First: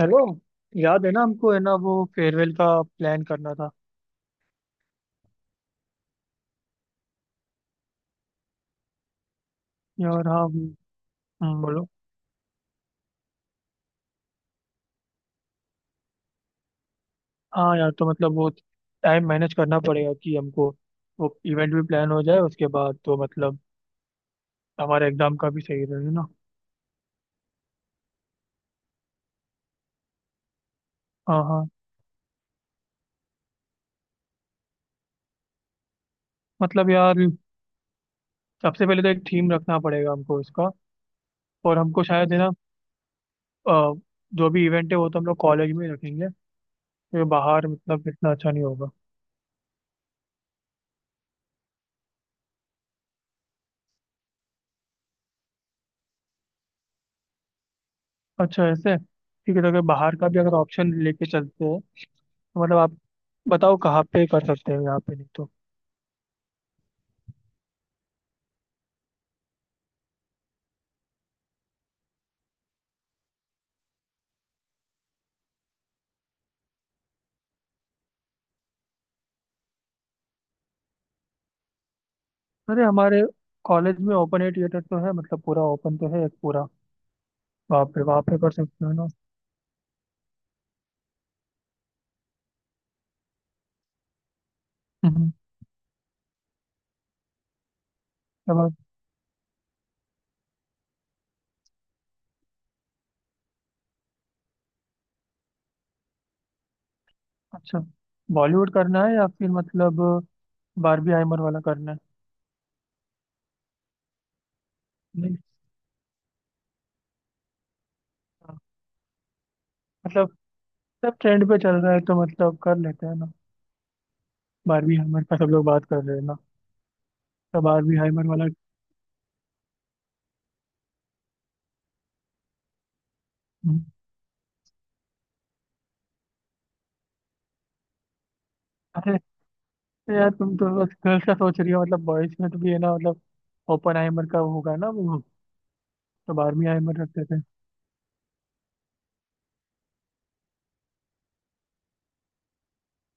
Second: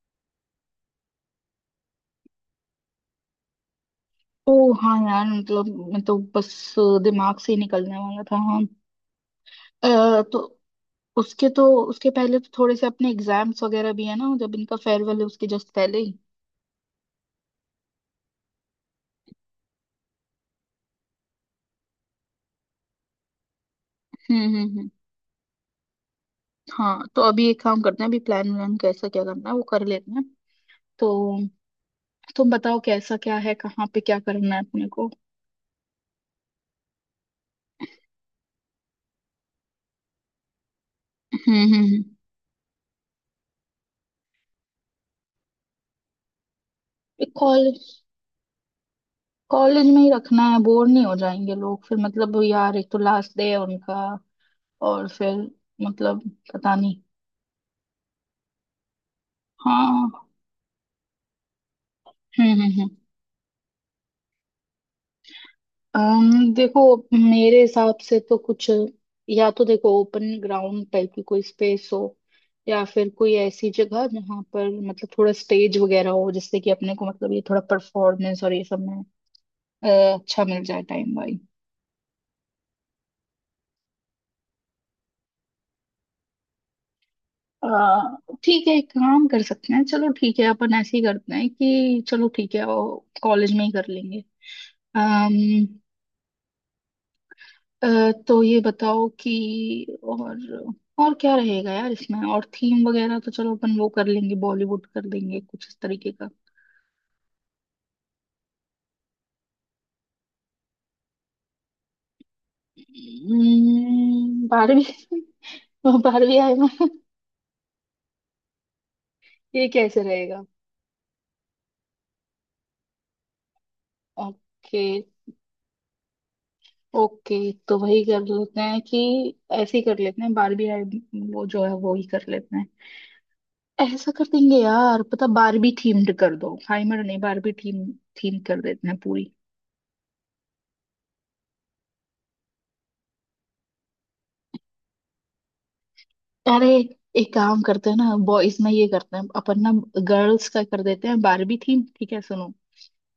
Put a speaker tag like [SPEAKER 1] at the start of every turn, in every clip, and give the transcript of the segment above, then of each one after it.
[SPEAKER 1] Hello. याद है ना हमको, है ना, वो फेयरवेल का प्लान करना था।
[SPEAKER 2] ओ। हाँ यार, मतलब मैं तो बस दिमाग से ही निकलने वाला था। हाँ।
[SPEAKER 1] यार
[SPEAKER 2] तो
[SPEAKER 1] हाँ।
[SPEAKER 2] उसके तो
[SPEAKER 1] बोलो।
[SPEAKER 2] उसके पहले तो थोड़े से अपने एग्जाम्स वगैरह भी है ना, जब इनका फेयरवेल है उसके जस्ट पहले ही।
[SPEAKER 1] हाँ यार, तो मतलब वो टाइम मैनेज करना पड़ेगा कि हमको वो इवेंट भी प्लान हो जाए, उसके बाद तो मतलब
[SPEAKER 2] हम्म, हम्म, हम्म।
[SPEAKER 1] हमारे एग्जाम का भी सही रहे ना।
[SPEAKER 2] हाँ, तो अभी एक काम करते हैं, अभी प्लान व्लान कैसा क्या करना है वो कर लेते हैं। तो
[SPEAKER 1] हाँ हाँ।
[SPEAKER 2] तुम बताओ कैसा क्या है, कहाँ पे क्या करना है अपने को।
[SPEAKER 1] मतलब यार, सबसे पहले तो एक थीम रखना पड़ेगा हमको इसका।
[SPEAKER 2] हम्म, हम्म,
[SPEAKER 1] और
[SPEAKER 2] हम्म।
[SPEAKER 1] हमको शायद है ना, अ, जो भी इवेंट है वो तो हम लोग कॉलेज में ही रखेंगे क्योंकि बाहर
[SPEAKER 2] कॉलेज?
[SPEAKER 1] मतलब इतना अच्छा नहीं होगा।
[SPEAKER 2] कॉलेज में ही रखना है? बोर नहीं हो जाएंगे लोग फिर? मतलब यार, एक तो लास्ट डे है उनका, और फिर मतलब पता नहीं।
[SPEAKER 1] अच्छा ऐसे ठीक है, तो अगर
[SPEAKER 2] हाँ।
[SPEAKER 1] बाहर का भी अगर ऑप्शन लेके चलते हैं।
[SPEAKER 2] हम्म, हम्म,
[SPEAKER 1] मतलब आप बताओ कहाँ पे कर सकते हो, यहाँ पे नहीं तो?
[SPEAKER 2] देखो मेरे हिसाब से तो कुछ, या तो देखो ओपन ग्राउंड टाइप की कोई स्पेस हो, या फिर कोई ऐसी जगह जहाँ पर मतलब थोड़ा स्टेज वगैरह हो, जिससे कि अपने को मतलब ये थोड़ा परफॉर्मेंस और ये सब में अ, अच्छा मिल जाए टाइम भाई।
[SPEAKER 1] अरे हमारे कॉलेज में ओपन एयर थिएटर तो है, मतलब पूरा ओपन तो है एक पूरा,
[SPEAKER 2] अ,
[SPEAKER 1] वहाँ पे कर
[SPEAKER 2] ठीक है,
[SPEAKER 1] सकते
[SPEAKER 2] एक
[SPEAKER 1] हो ना।
[SPEAKER 2] काम कर सकते हैं, चलो ठीक है, अपन ऐसे ही करते हैं कि चलो ठीक है कॉलेज में ही कर लेंगे।
[SPEAKER 1] हम्म,
[SPEAKER 2] अ, तो
[SPEAKER 1] तब
[SPEAKER 2] ये
[SPEAKER 1] आप।
[SPEAKER 2] बताओ कि और क्या रहेगा यार इसमें, और थीम वगैरह तो चलो अपन वो कर लेंगे, बॉलीवुड कर देंगे कुछ इस तरीके का।
[SPEAKER 1] अच्छा बॉलीवुड करना है या फिर मतलब बारबी हाइमर वाला करना है?
[SPEAKER 2] बारहवीं।
[SPEAKER 1] नहीं।
[SPEAKER 2] बारहवीं आए ना?
[SPEAKER 1] हाँ।
[SPEAKER 2] ये कैसे
[SPEAKER 1] मतलब
[SPEAKER 2] रहेगा?
[SPEAKER 1] सब ट्रेंड पे चल रहा है तो मतलब कर लेते हैं ना।
[SPEAKER 2] ओके।
[SPEAKER 1] बारबी हाइमर का सब लोग बात कर रहे हैं ना,
[SPEAKER 2] ओके,
[SPEAKER 1] तो
[SPEAKER 2] तो
[SPEAKER 1] बारबी
[SPEAKER 2] वही कर
[SPEAKER 1] हाइमर वाला।
[SPEAKER 2] लेते हैं कि ऐसे ही कर लेते हैं बारहवीं आए, वो जो है वो ही कर लेते हैं।
[SPEAKER 1] हम्म,
[SPEAKER 2] ऐसा कर देंगे यार, पता बारबी थीम्ड कर दो, हाइमर नहीं, बारबी थीम। थीम कर देते हैं
[SPEAKER 1] अरे
[SPEAKER 2] पूरी।
[SPEAKER 1] यार तुम तो बस गर्ल्स का सोच रही हो, मतलब बॉयज में तो भी है ना, मतलब ओपन हाइमर का होगा ना वो, तो बारबी
[SPEAKER 2] अरे,
[SPEAKER 1] हाइमर रख
[SPEAKER 2] एक
[SPEAKER 1] देते हैं।
[SPEAKER 2] काम करते हैं ना, बॉयज में ये करते हैं अपन ना। गर्ल्स का कर देते हैं बारबी थीम, ठीक है? सुनो,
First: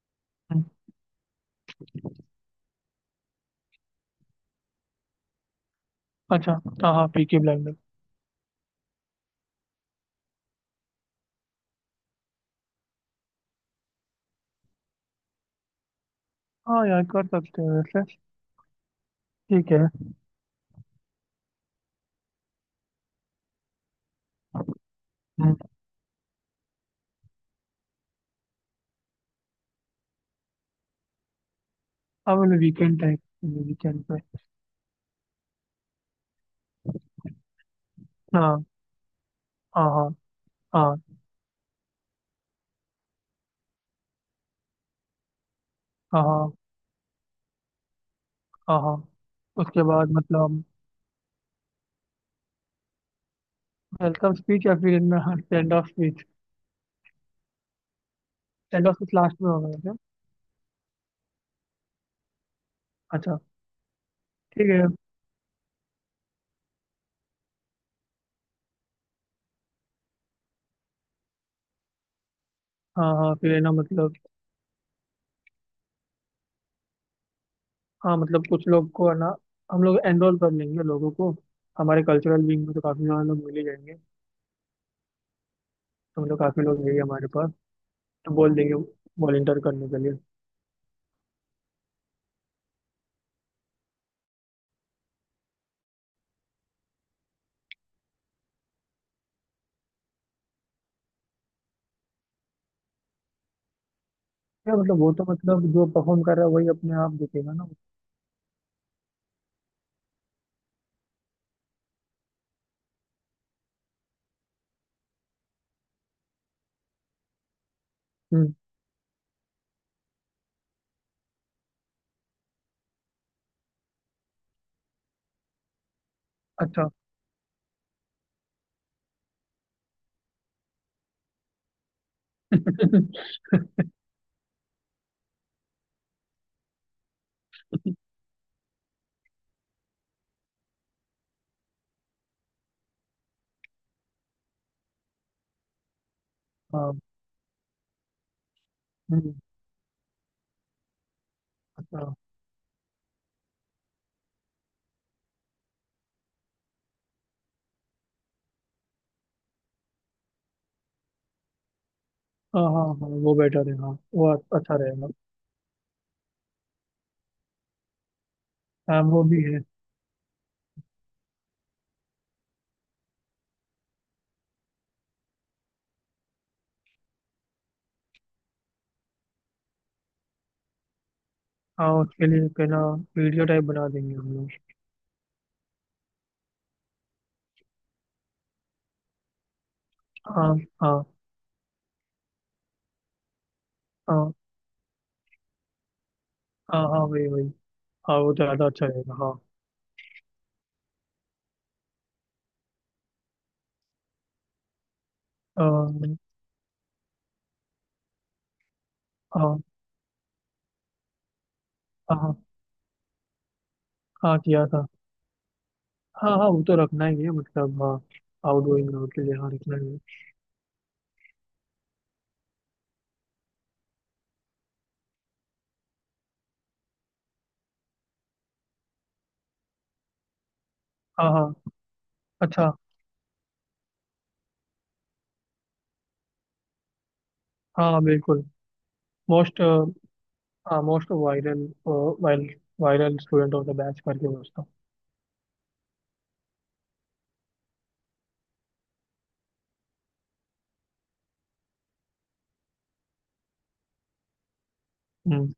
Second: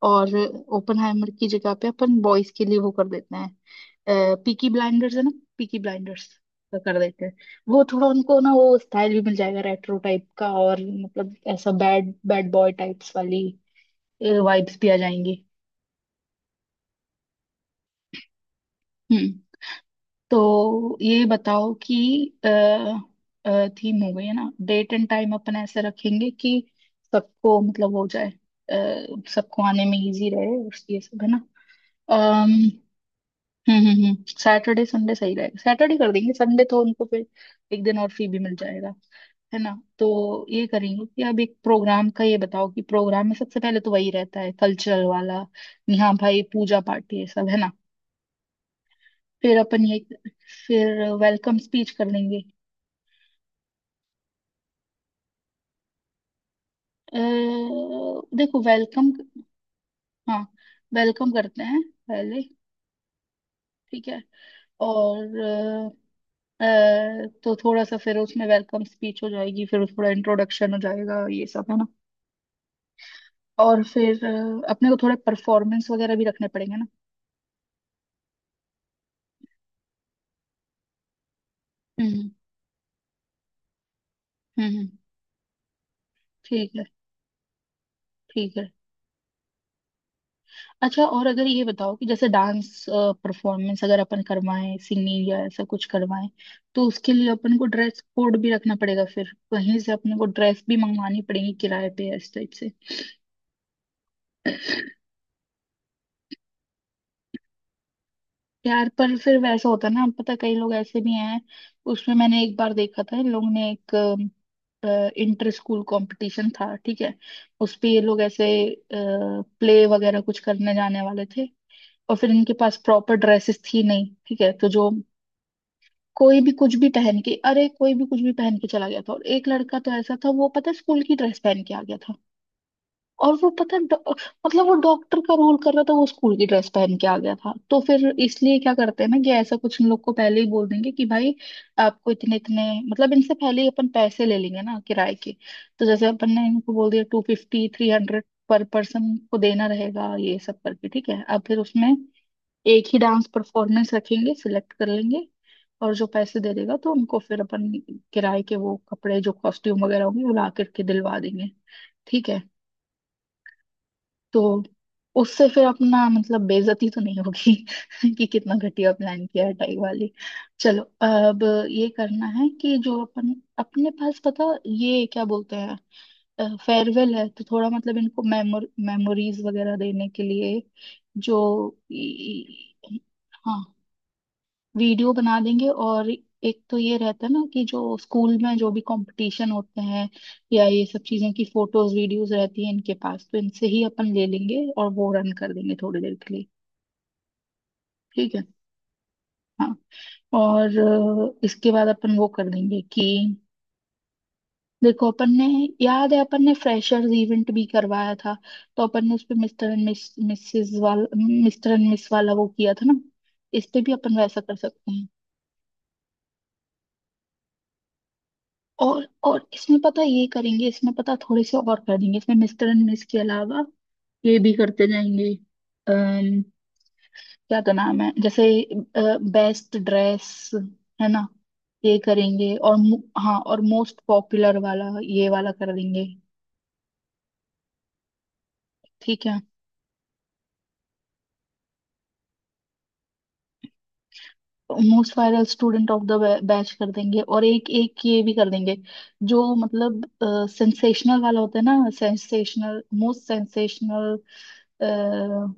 [SPEAKER 2] और ओपनहाइमर की जगह पे अपन बॉयज के लिए वो कर देते हैं, पीकी ब्लाइंडर्स है ना? पीकी ब्लाइंडर्स
[SPEAKER 1] अच्छा।
[SPEAKER 2] का
[SPEAKER 1] हाँ
[SPEAKER 2] कर
[SPEAKER 1] हाँ
[SPEAKER 2] देते हैं।
[SPEAKER 1] पीके ब्लाइंडर।
[SPEAKER 2] वो थोड़ा उनको ना वो स्टाइल भी मिल जाएगा रेट्रो टाइप का, और मतलब ऐसा बैड बैड बॉय टाइप्स वाली वाइब्स भी आ जाएंगी।
[SPEAKER 1] हाँ यार कर सकते हैं वैसे।
[SPEAKER 2] हम्म।
[SPEAKER 1] ठीक है।
[SPEAKER 2] तो ये बताओ कि अ, थीम हो गई है ना, डेट एंड टाइम
[SPEAKER 1] हम्म,
[SPEAKER 2] अपन ऐसे रखेंगे कि सबको मतलब हो जाए, सबको आने में इजी रहे और ये सब है ना।
[SPEAKER 1] हाँ
[SPEAKER 2] अम
[SPEAKER 1] मतलब वीकेंड टाइप।
[SPEAKER 2] हम्म,
[SPEAKER 1] वीकेंड
[SPEAKER 2] हम्म,
[SPEAKER 1] पे।
[SPEAKER 2] हम्म। सैटरडे संडे सही रहेगा, सैटरडे कर देंगे, संडे तो उनको फिर एक दिन और फ्री भी मिल
[SPEAKER 1] हाँ
[SPEAKER 2] जाएगा, है ना?
[SPEAKER 1] हाँ
[SPEAKER 2] तो
[SPEAKER 1] हाँ
[SPEAKER 2] ये
[SPEAKER 1] हाँ।
[SPEAKER 2] करेंगे कि अब एक प्रोग्राम का, ये बताओ कि प्रोग्राम में सबसे पहले तो वही रहता है, कल्चरल वाला, यहाँ
[SPEAKER 1] हाँ
[SPEAKER 2] भाई
[SPEAKER 1] हाँ
[SPEAKER 2] पूजा पाठ ये सब है ना।
[SPEAKER 1] हाँ हाँ।
[SPEAKER 2] फिर
[SPEAKER 1] उसके
[SPEAKER 2] अपन ये
[SPEAKER 1] बाद मतलब।
[SPEAKER 2] फिर वेलकम स्पीच कर लेंगे।
[SPEAKER 1] वेलकम स्पीच या फिर स्टैंड ऑफ स्पीच।
[SPEAKER 2] अ, देखो
[SPEAKER 1] stand off
[SPEAKER 2] welcome
[SPEAKER 1] speech last में होगा वैसे।
[SPEAKER 2] हाँ वेलकम करते हैं पहले,
[SPEAKER 1] अच्छा।
[SPEAKER 2] ठीक है।
[SPEAKER 1] ठीक है।
[SPEAKER 2] और तो थोड़ा सा फिर उसमें वेलकम स्पीच हो जाएगी, फिर थोड़ा इंट्रोडक्शन हो जाएगा ये सब है ना।
[SPEAKER 1] हाँ हाँ फिर है ना
[SPEAKER 2] और
[SPEAKER 1] मतलब।
[SPEAKER 2] फिर अपने को थोड़े परफॉर्मेंस वगैरह भी रखने पड़ेंगे ना।
[SPEAKER 1] हाँ मतलब कुछ लोग को है ना, हम लोग एनरोल कर लेंगे लोगों को। हमारे
[SPEAKER 2] हम्म,
[SPEAKER 1] कल्चरल विंग में तो काफ़ी सारे लोग मिल ही जाएंगे।
[SPEAKER 2] हम्म,
[SPEAKER 1] तो मतलब काफ़ी
[SPEAKER 2] ठीक है,
[SPEAKER 1] लोग हैं ही हमारे पास। तो बोल
[SPEAKER 2] ठीक है।
[SPEAKER 1] देंगे वॉलेंटियर करने के लिए।
[SPEAKER 2] अच्छा, और अगर ये बताओ कि जैसे डांस परफॉर्मेंस अगर अपन करवाएं, सिंगिंग या ऐसा कुछ करवाएं, तो उसके लिए अपन को ड्रेस कोड भी रखना पड़ेगा, फिर कहीं से अपने को ड्रेस भी मंगवानी पड़ेगी किराए पे इस टाइप से।
[SPEAKER 1] या मतलब वो तो मतलब जो परफॉर्म कर रहा है वही अपने आप दिखेगा ना।
[SPEAKER 2] यार, पर फिर वैसा होता है ना, पता कई लोग ऐसे भी हैं। उसमें मैंने एक बार देखा था, इन लोगों ने एक इंटर स्कूल कंपटीशन था, ठीक है, उस पे ये लोग ऐसे
[SPEAKER 1] हम्म।
[SPEAKER 2] प्ले वगैरह कुछ करने जाने वाले थे, और फिर इनके पास प्रॉपर ड्रेसेस थी नहीं, ठीक है, तो जो कोई भी कुछ
[SPEAKER 1] अच्छा।
[SPEAKER 2] भी पहन के अरे कोई भी कुछ भी पहन के चला गया था, और एक लड़का तो ऐसा था, वो पता है स्कूल की ड्रेस पहन के आ गया था। और वो पता है मतलब वो डॉक्टर का रोल कर रहा था, वो स्कूल की ड्रेस पहन के आ गया था। तो फिर इसलिए क्या करते हैं ना कि ऐसा कुछ इन लोग को पहले ही बोल देंगे कि भाई आपको इतने इतने मतलब इनसे पहले ही अपन पैसे ले लेंगे ना किराए के। तो जैसे अपन ने इनको बोल
[SPEAKER 1] हाँ।
[SPEAKER 2] दिया 250-300 पर पर्सन
[SPEAKER 1] हम्म,
[SPEAKER 2] को देना रहेगा ये सब करके, ठीक है। अब फिर उसमें
[SPEAKER 1] अच्छा।
[SPEAKER 2] एक ही डांस परफॉर्मेंस रखेंगे, सिलेक्ट कर लेंगे, और जो पैसे दे देगा तो उनको फिर अपन किराए के वो कपड़े जो कॉस्ट्यूम वगैरह होंगे वो ला करके दिलवा देंगे, ठीक है।
[SPEAKER 1] हाँ हाँ हाँ वो बेटर है, हाँ वो
[SPEAKER 2] तो
[SPEAKER 1] अच्छा रहेगा।
[SPEAKER 2] उससे फिर अपना मतलब बेइज्जती तो नहीं होगी कि कितना घटिया
[SPEAKER 1] हाँ वो
[SPEAKER 2] प्लान
[SPEAKER 1] भी
[SPEAKER 2] किया है
[SPEAKER 1] है।
[SPEAKER 2] टाई वाली। चलो, अब ये करना है कि जो अपन अपने पास पता ये क्या बोलते हैं, फेयरवेल है तो थोड़ा मतलब इनको मेमोरीज वगैरह देने के लिए, जो,
[SPEAKER 1] हाँ उसके लिए कहना वीडियो
[SPEAKER 2] हाँ,
[SPEAKER 1] टाइप बना देंगे हम लोग।
[SPEAKER 2] वीडियो बना देंगे। और एक तो ये रहता है ना कि जो स्कूल में जो भी कंपटीशन होते हैं
[SPEAKER 1] हाँ
[SPEAKER 2] या ये सब
[SPEAKER 1] हाँ
[SPEAKER 2] चीजों की फोटोज वीडियोस रहती है इनके पास, तो इनसे ही अपन ले
[SPEAKER 1] हाँ
[SPEAKER 2] लेंगे और वो रन कर देंगे थोड़ी देर के लिए।
[SPEAKER 1] हाँ। हाँ वही वही। हाँ वो
[SPEAKER 2] ठीक है,
[SPEAKER 1] तो ज़्यादा अच्छा रहेगा हाँ।
[SPEAKER 2] हाँ। और इसके बाद अपन वो कर देंगे कि देखो अपन ने याद
[SPEAKER 1] अम,
[SPEAKER 2] है अपन ने फ्रेशर्स इवेंट भी करवाया था, तो अपन ने उस पे
[SPEAKER 1] हाँ
[SPEAKER 2] मिस्टर एंड मिस
[SPEAKER 1] हाँ
[SPEAKER 2] वाला
[SPEAKER 1] हाँ।
[SPEAKER 2] वो किया था ना, इस पे भी अपन
[SPEAKER 1] हाँ,
[SPEAKER 2] वैसा कर
[SPEAKER 1] किया था।
[SPEAKER 2] सकते हैं।
[SPEAKER 1] हाँ हाँ वो तो रखना ही है मतलब हाँ। आउटगोइंग
[SPEAKER 2] और
[SPEAKER 1] के लिए
[SPEAKER 2] और
[SPEAKER 1] हाँ
[SPEAKER 2] इसमें
[SPEAKER 1] रखना ही है।
[SPEAKER 2] पता है ये करेंगे, इसमें पता है थोड़े से और करेंगे, इसमें मिस्टर एंड मिस के अलावा ये भी करते जाएंगे। अम्म क्या तो नाम है, जैसे बेस्ट ड्रेस है ना,
[SPEAKER 1] हाँ हाँ।
[SPEAKER 2] ये करेंगे
[SPEAKER 1] अच्छा।
[SPEAKER 2] और हाँ और मोस्ट पॉपुलर वाला ये वाला कर देंगे,
[SPEAKER 1] हाँ बिल्कुल।
[SPEAKER 2] ठीक है।
[SPEAKER 1] मोस्ट। हाँ most viral. Viral viral student of the batch करके वो उसका।
[SPEAKER 2] Most viral student of the batch कर देंगे, और एक एक ये भी कर देंगे, जो मतलब सेंसेशनल वाला होता है ना, सेंसेशनल मोस्ट सेंसेशनल
[SPEAKER 1] हम्म।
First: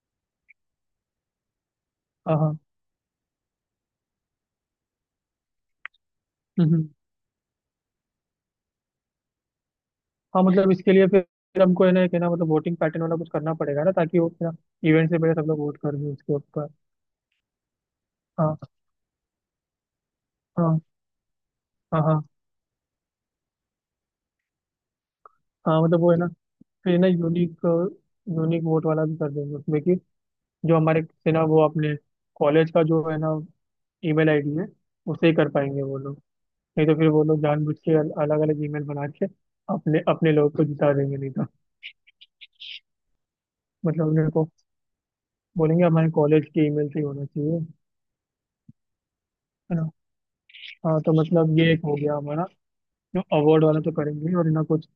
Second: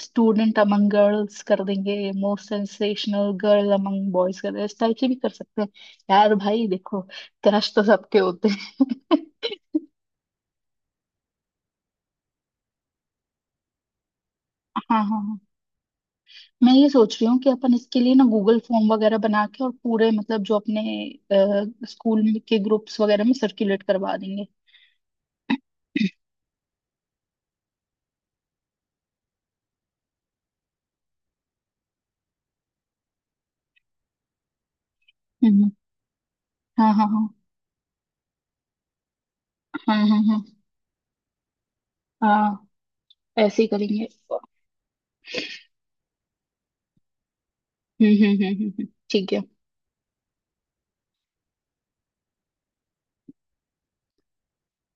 [SPEAKER 2] स्टूडेंट अमंग गर्ल्स कर देंगे,
[SPEAKER 1] हाँ
[SPEAKER 2] मोस्ट
[SPEAKER 1] हाँ।
[SPEAKER 2] सेंसेशनल गर्ल अमंग बॉयज कर देंगे, इस टाइप से भी कर सकते हैं। यार भाई
[SPEAKER 1] हम्म हम्म।
[SPEAKER 2] देखो, क्रश तो सबके होते हैं।
[SPEAKER 1] हाँ मतलब इसके लिए फिर हमको है ना, एक है ना, मतलब वोटिंग पैटर्न वाला कुछ करना पड़ेगा ना, ताकि वो ना
[SPEAKER 2] हाँ,
[SPEAKER 1] इवेंट से
[SPEAKER 2] हाँ,
[SPEAKER 1] पहले
[SPEAKER 2] हाँ,
[SPEAKER 1] सब लोग वोट कर दें उसके ऊपर।
[SPEAKER 2] मैं ये सोच रही हूँ कि अपन इसके लिए ना
[SPEAKER 1] हाँ
[SPEAKER 2] गूगल फॉर्म वगैरह बना के और पूरे मतलब जो
[SPEAKER 1] हाँ
[SPEAKER 2] अपने
[SPEAKER 1] हाँ
[SPEAKER 2] स्कूल
[SPEAKER 1] हाँ।
[SPEAKER 2] में के ग्रुप्स वगैरह में सर्कुलेट करवा देंगे।
[SPEAKER 1] हाँ मतलब वो है ना, फिर ना यूनिक यूनिक वोट वाला भी कर देंगे उसमें कि जो हमारे से ना, वो अपने कॉलेज का जो है ना ईमेल आईडी है उसे ही कर
[SPEAKER 2] हम्म,
[SPEAKER 1] पाएंगे वो लोग। नहीं
[SPEAKER 2] हाँ,
[SPEAKER 1] तो फिर वो
[SPEAKER 2] हाँ,
[SPEAKER 1] लोग जानबूझ के अलग अलग ईमेल बना के
[SPEAKER 2] हाँ,
[SPEAKER 1] अपने
[SPEAKER 2] हाँ, हाँ,
[SPEAKER 1] अपने लोग
[SPEAKER 2] हाँ,
[SPEAKER 1] को जिता देंगे नहीं तो।
[SPEAKER 2] हाँ, ऐसे ही
[SPEAKER 1] मतलब
[SPEAKER 2] करेंगे।
[SPEAKER 1] उनको बोलेंगे हमारे कॉलेज के ईमेल से ही होना चाहिए
[SPEAKER 2] हम्म, हम्म, हम्म, हम्म, ठीक है।
[SPEAKER 1] है ना। हाँ तो मतलब ये एक हो गया हमारा। जो अवार्ड वाला तो करेंगे ही, और ना कुछ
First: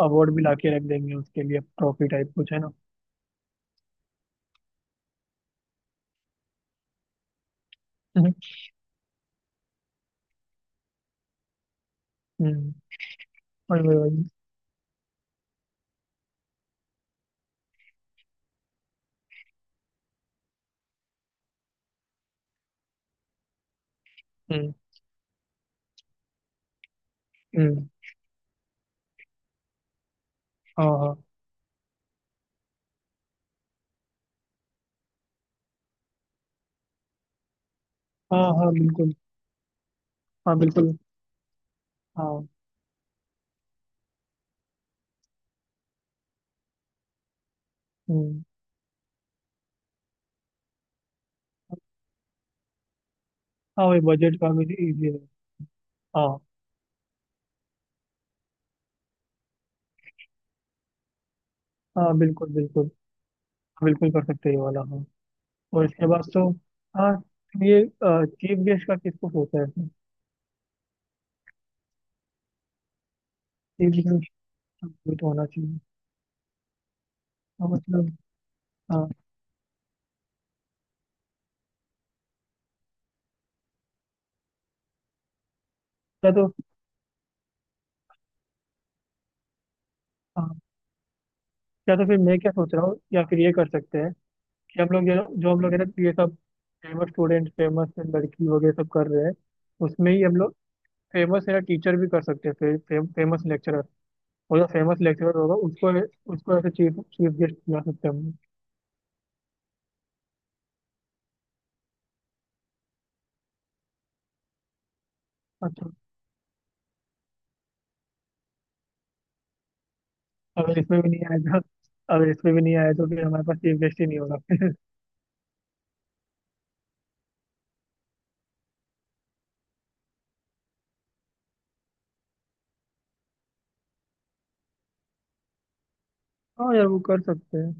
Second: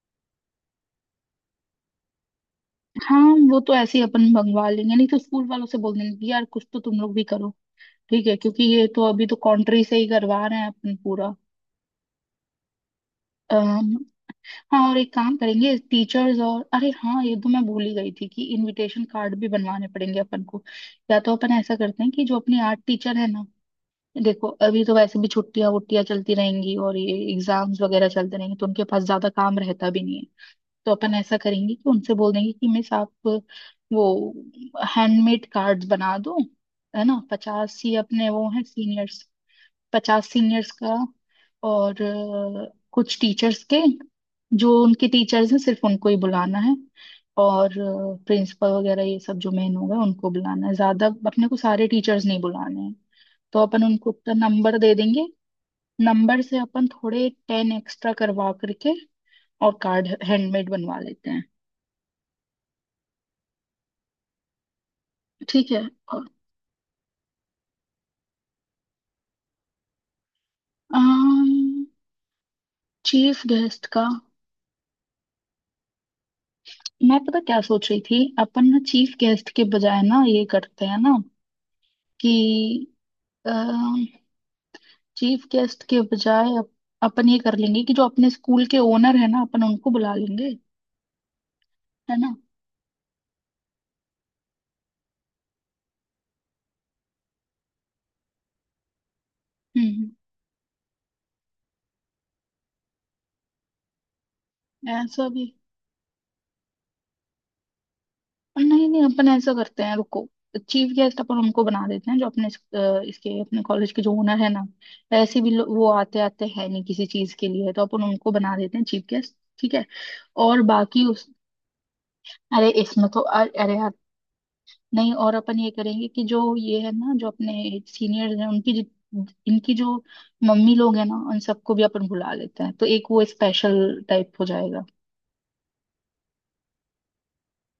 [SPEAKER 1] अवार्ड भी लाके रख देंगे उसके लिए ट्रॉफी टाइप कुछ है ना।
[SPEAKER 2] हाँ, वो तो ऐसे ही अपन मंगवा लेंगे, नहीं तो स्कूल वालों से बोल देंगे कि यार कुछ तो तुम लोग भी करो, ठीक
[SPEAKER 1] हम्म
[SPEAKER 2] है, क्योंकि ये तो अभी तो कंट्री से ही करवा रहे हैं अपन पूरा।
[SPEAKER 1] हम्म, वही
[SPEAKER 2] अम,
[SPEAKER 1] वही वही।
[SPEAKER 2] हाँ और एक काम करेंगे टीचर्स और, अरे हाँ ये तो मैं भूल ही गई थी कि इनविटेशन कार्ड भी बनवाने पड़ेंगे अपन को। या तो अपन ऐसा करते हैं कि जो अपनी आर्ट टीचर है ना, देखो
[SPEAKER 1] हम्म
[SPEAKER 2] अभी तो वैसे भी छुट्टियां वुट्टियां चलती रहेंगी और ये एग्जाम्स
[SPEAKER 1] हम्म।
[SPEAKER 2] वगैरह चलते रहेंगे, तो उनके पास ज्यादा काम रहता भी नहीं है।
[SPEAKER 1] हाँ
[SPEAKER 2] तो अपन
[SPEAKER 1] हाँ
[SPEAKER 2] ऐसा करेंगे कि उनसे बोल देंगे कि मिस आप वो हैंडमेड कार्ड्स बना दो, है ना? 50 ही अपने
[SPEAKER 1] हाँ
[SPEAKER 2] वो हैं
[SPEAKER 1] हाँ बिल्कुल।
[SPEAKER 2] सीनियर्स, 50
[SPEAKER 1] हाँ
[SPEAKER 2] सीनियर्स का।
[SPEAKER 1] बिल्कुल।
[SPEAKER 2] और
[SPEAKER 1] हाँ
[SPEAKER 2] कुछ टीचर्स के, जो उनके टीचर्स हैं सिर्फ उनको ही बुलाना है, और
[SPEAKER 1] हम्म।
[SPEAKER 2] प्रिंसिपल वगैरह ये सब जो मेन होगा उनको बुलाना है, ज्यादा अपने को सारे टीचर्स नहीं बुलाने हैं। तो अपन
[SPEAKER 1] हाँ वही
[SPEAKER 2] उनको उतना
[SPEAKER 1] बजट का भी
[SPEAKER 2] नंबर दे
[SPEAKER 1] इजी है।
[SPEAKER 2] देंगे,
[SPEAKER 1] हाँ
[SPEAKER 2] नंबर से अपन थोड़े 10 एक्स्ट्रा करवा करके और कार्ड हैंडमेड बनवा लेते हैं,
[SPEAKER 1] हाँ बिल्कुल बिल्कुल। बिल्कुल कर सकते हैं ये वाला हाँ।
[SPEAKER 2] ठीक है।
[SPEAKER 1] और इसके बाद
[SPEAKER 2] और
[SPEAKER 1] तो। हाँ, ये चीफ गेस्ट का किसको सोचा है?
[SPEAKER 2] चीफ गेस्ट
[SPEAKER 1] चीफ
[SPEAKER 2] का
[SPEAKER 1] गेस्ट तो होना चाहिए।
[SPEAKER 2] मैं पता क्या
[SPEAKER 1] हाँ
[SPEAKER 2] सोच रही
[SPEAKER 1] मतलब
[SPEAKER 2] थी, अपन ना
[SPEAKER 1] हाँ।
[SPEAKER 2] चीफ गेस्ट के बजाय ना ये करते हैं ना कि चीफ गेस्ट के
[SPEAKER 1] या तो
[SPEAKER 2] बजाय अपन ये कर लेंगे कि जो अपने स्कूल के ओनर है ना अपन उनको बुला लेंगे,
[SPEAKER 1] हाँ, या तो
[SPEAKER 2] है
[SPEAKER 1] फिर
[SPEAKER 2] ना।
[SPEAKER 1] मैं क्या सोच रहा हूँ, या फिर ये कर सकते हैं कि हम लोग ये जो हम लोग है ना, ये सब फेमस स्टूडेंट फेमस लड़की वगैरह सब कर रहे हैं,
[SPEAKER 2] हम्म,
[SPEAKER 1] उसमें ही हम लोग फेमस है ना टीचर भी कर सकते हैं। फे, फे, फेमस लेक्चरर। और जो फेमस
[SPEAKER 2] ऐसा
[SPEAKER 1] लेक्चरर
[SPEAKER 2] भी।
[SPEAKER 1] होगा उसको, ऐसे चीफ चीफ गेस्ट बना सकते हैं हम लोग।
[SPEAKER 2] नहीं, नहीं, अपन ऐसा करते हैं, रुको। चीफ गेस्ट अपन उनको बना देते हैं जो अपने इसके अपने कॉलेज के जो ओनर है ना, ऐसे भी वो
[SPEAKER 1] अच्छा
[SPEAKER 2] आते आते हैं नहीं किसी चीज के लिए, तो अपन उनको बना देते हैं चीफ गेस्ट, ठीक है। और
[SPEAKER 1] अगर इसमें
[SPEAKER 2] बाकी
[SPEAKER 1] भी नहीं
[SPEAKER 2] उस,
[SPEAKER 1] आएगा, अगर इसमें भी
[SPEAKER 2] अरे
[SPEAKER 1] नहीं आया तो
[SPEAKER 2] इसमें तो
[SPEAKER 1] फिर हमारे पास
[SPEAKER 2] अरे
[SPEAKER 1] चीफ
[SPEAKER 2] यार।
[SPEAKER 1] गेस्ट ही नहीं होगा।
[SPEAKER 2] नहीं, और अपन ये करेंगे कि जो ये है ना जो अपने सीनियर्स हैं, उनकी इनकी जो मम्मी लोग हैं ना उन सबको भी अपन बुला लेते हैं, तो एक वो स्पेशल टाइप हो जाएगा।
[SPEAKER 1] हाँ यार वो कर सकते हैं।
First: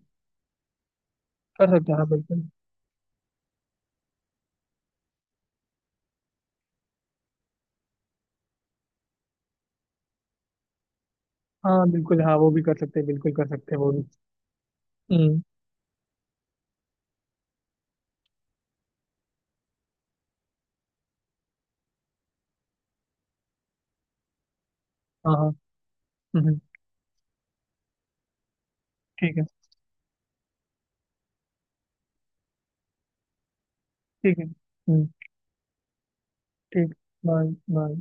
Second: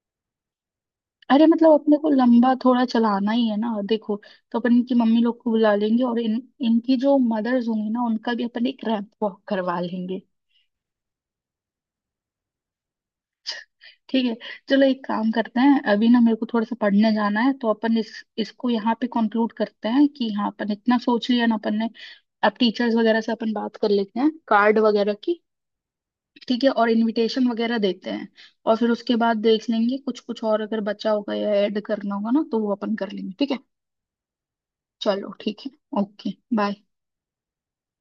[SPEAKER 2] अरे
[SPEAKER 1] कर
[SPEAKER 2] मतलब
[SPEAKER 1] सकते
[SPEAKER 2] अपने
[SPEAKER 1] हैं हाँ
[SPEAKER 2] को
[SPEAKER 1] बिल्कुल।
[SPEAKER 2] लंबा थोड़ा चलाना ही है ना देखो। तो अपन इनकी मम्मी लोग को बुला लेंगे, और इन इनकी जो मदर्स होंगी ना उनका भी अपन एक रैंप वॉक करवा लेंगे,
[SPEAKER 1] हाँ बिल्कुल। हाँ वो भी कर सकते हैं बिल्कुल कर सकते हैं वो भी।
[SPEAKER 2] ठीक है। चलो एक काम
[SPEAKER 1] हम्म
[SPEAKER 2] करते हैं, अभी ना मेरे को थोड़ा सा पढ़ने जाना है, तो अपन इस इसको यहाँ पे कंक्लूड करते हैं कि हाँ अपन इतना सोच लिया ना अपन ने। अब टीचर्स वगैरह से अपन बात कर लेते हैं कार्ड वगैरह
[SPEAKER 1] हाँ
[SPEAKER 2] की,
[SPEAKER 1] हाँ। हम्म,
[SPEAKER 2] ठीक है, और इनविटेशन वगैरह देते हैं। और फिर उसके बाद
[SPEAKER 1] ठीक है।
[SPEAKER 2] देख लेंगे, कुछ कुछ और अगर बचा होगा या ऐड करना होगा ना तो वो अपन कर लेंगे, ठीक है।
[SPEAKER 1] ठीक है हम्म।
[SPEAKER 2] चलो ठीक है। ओके। बाय।
[SPEAKER 1] ठीक। Bye bye.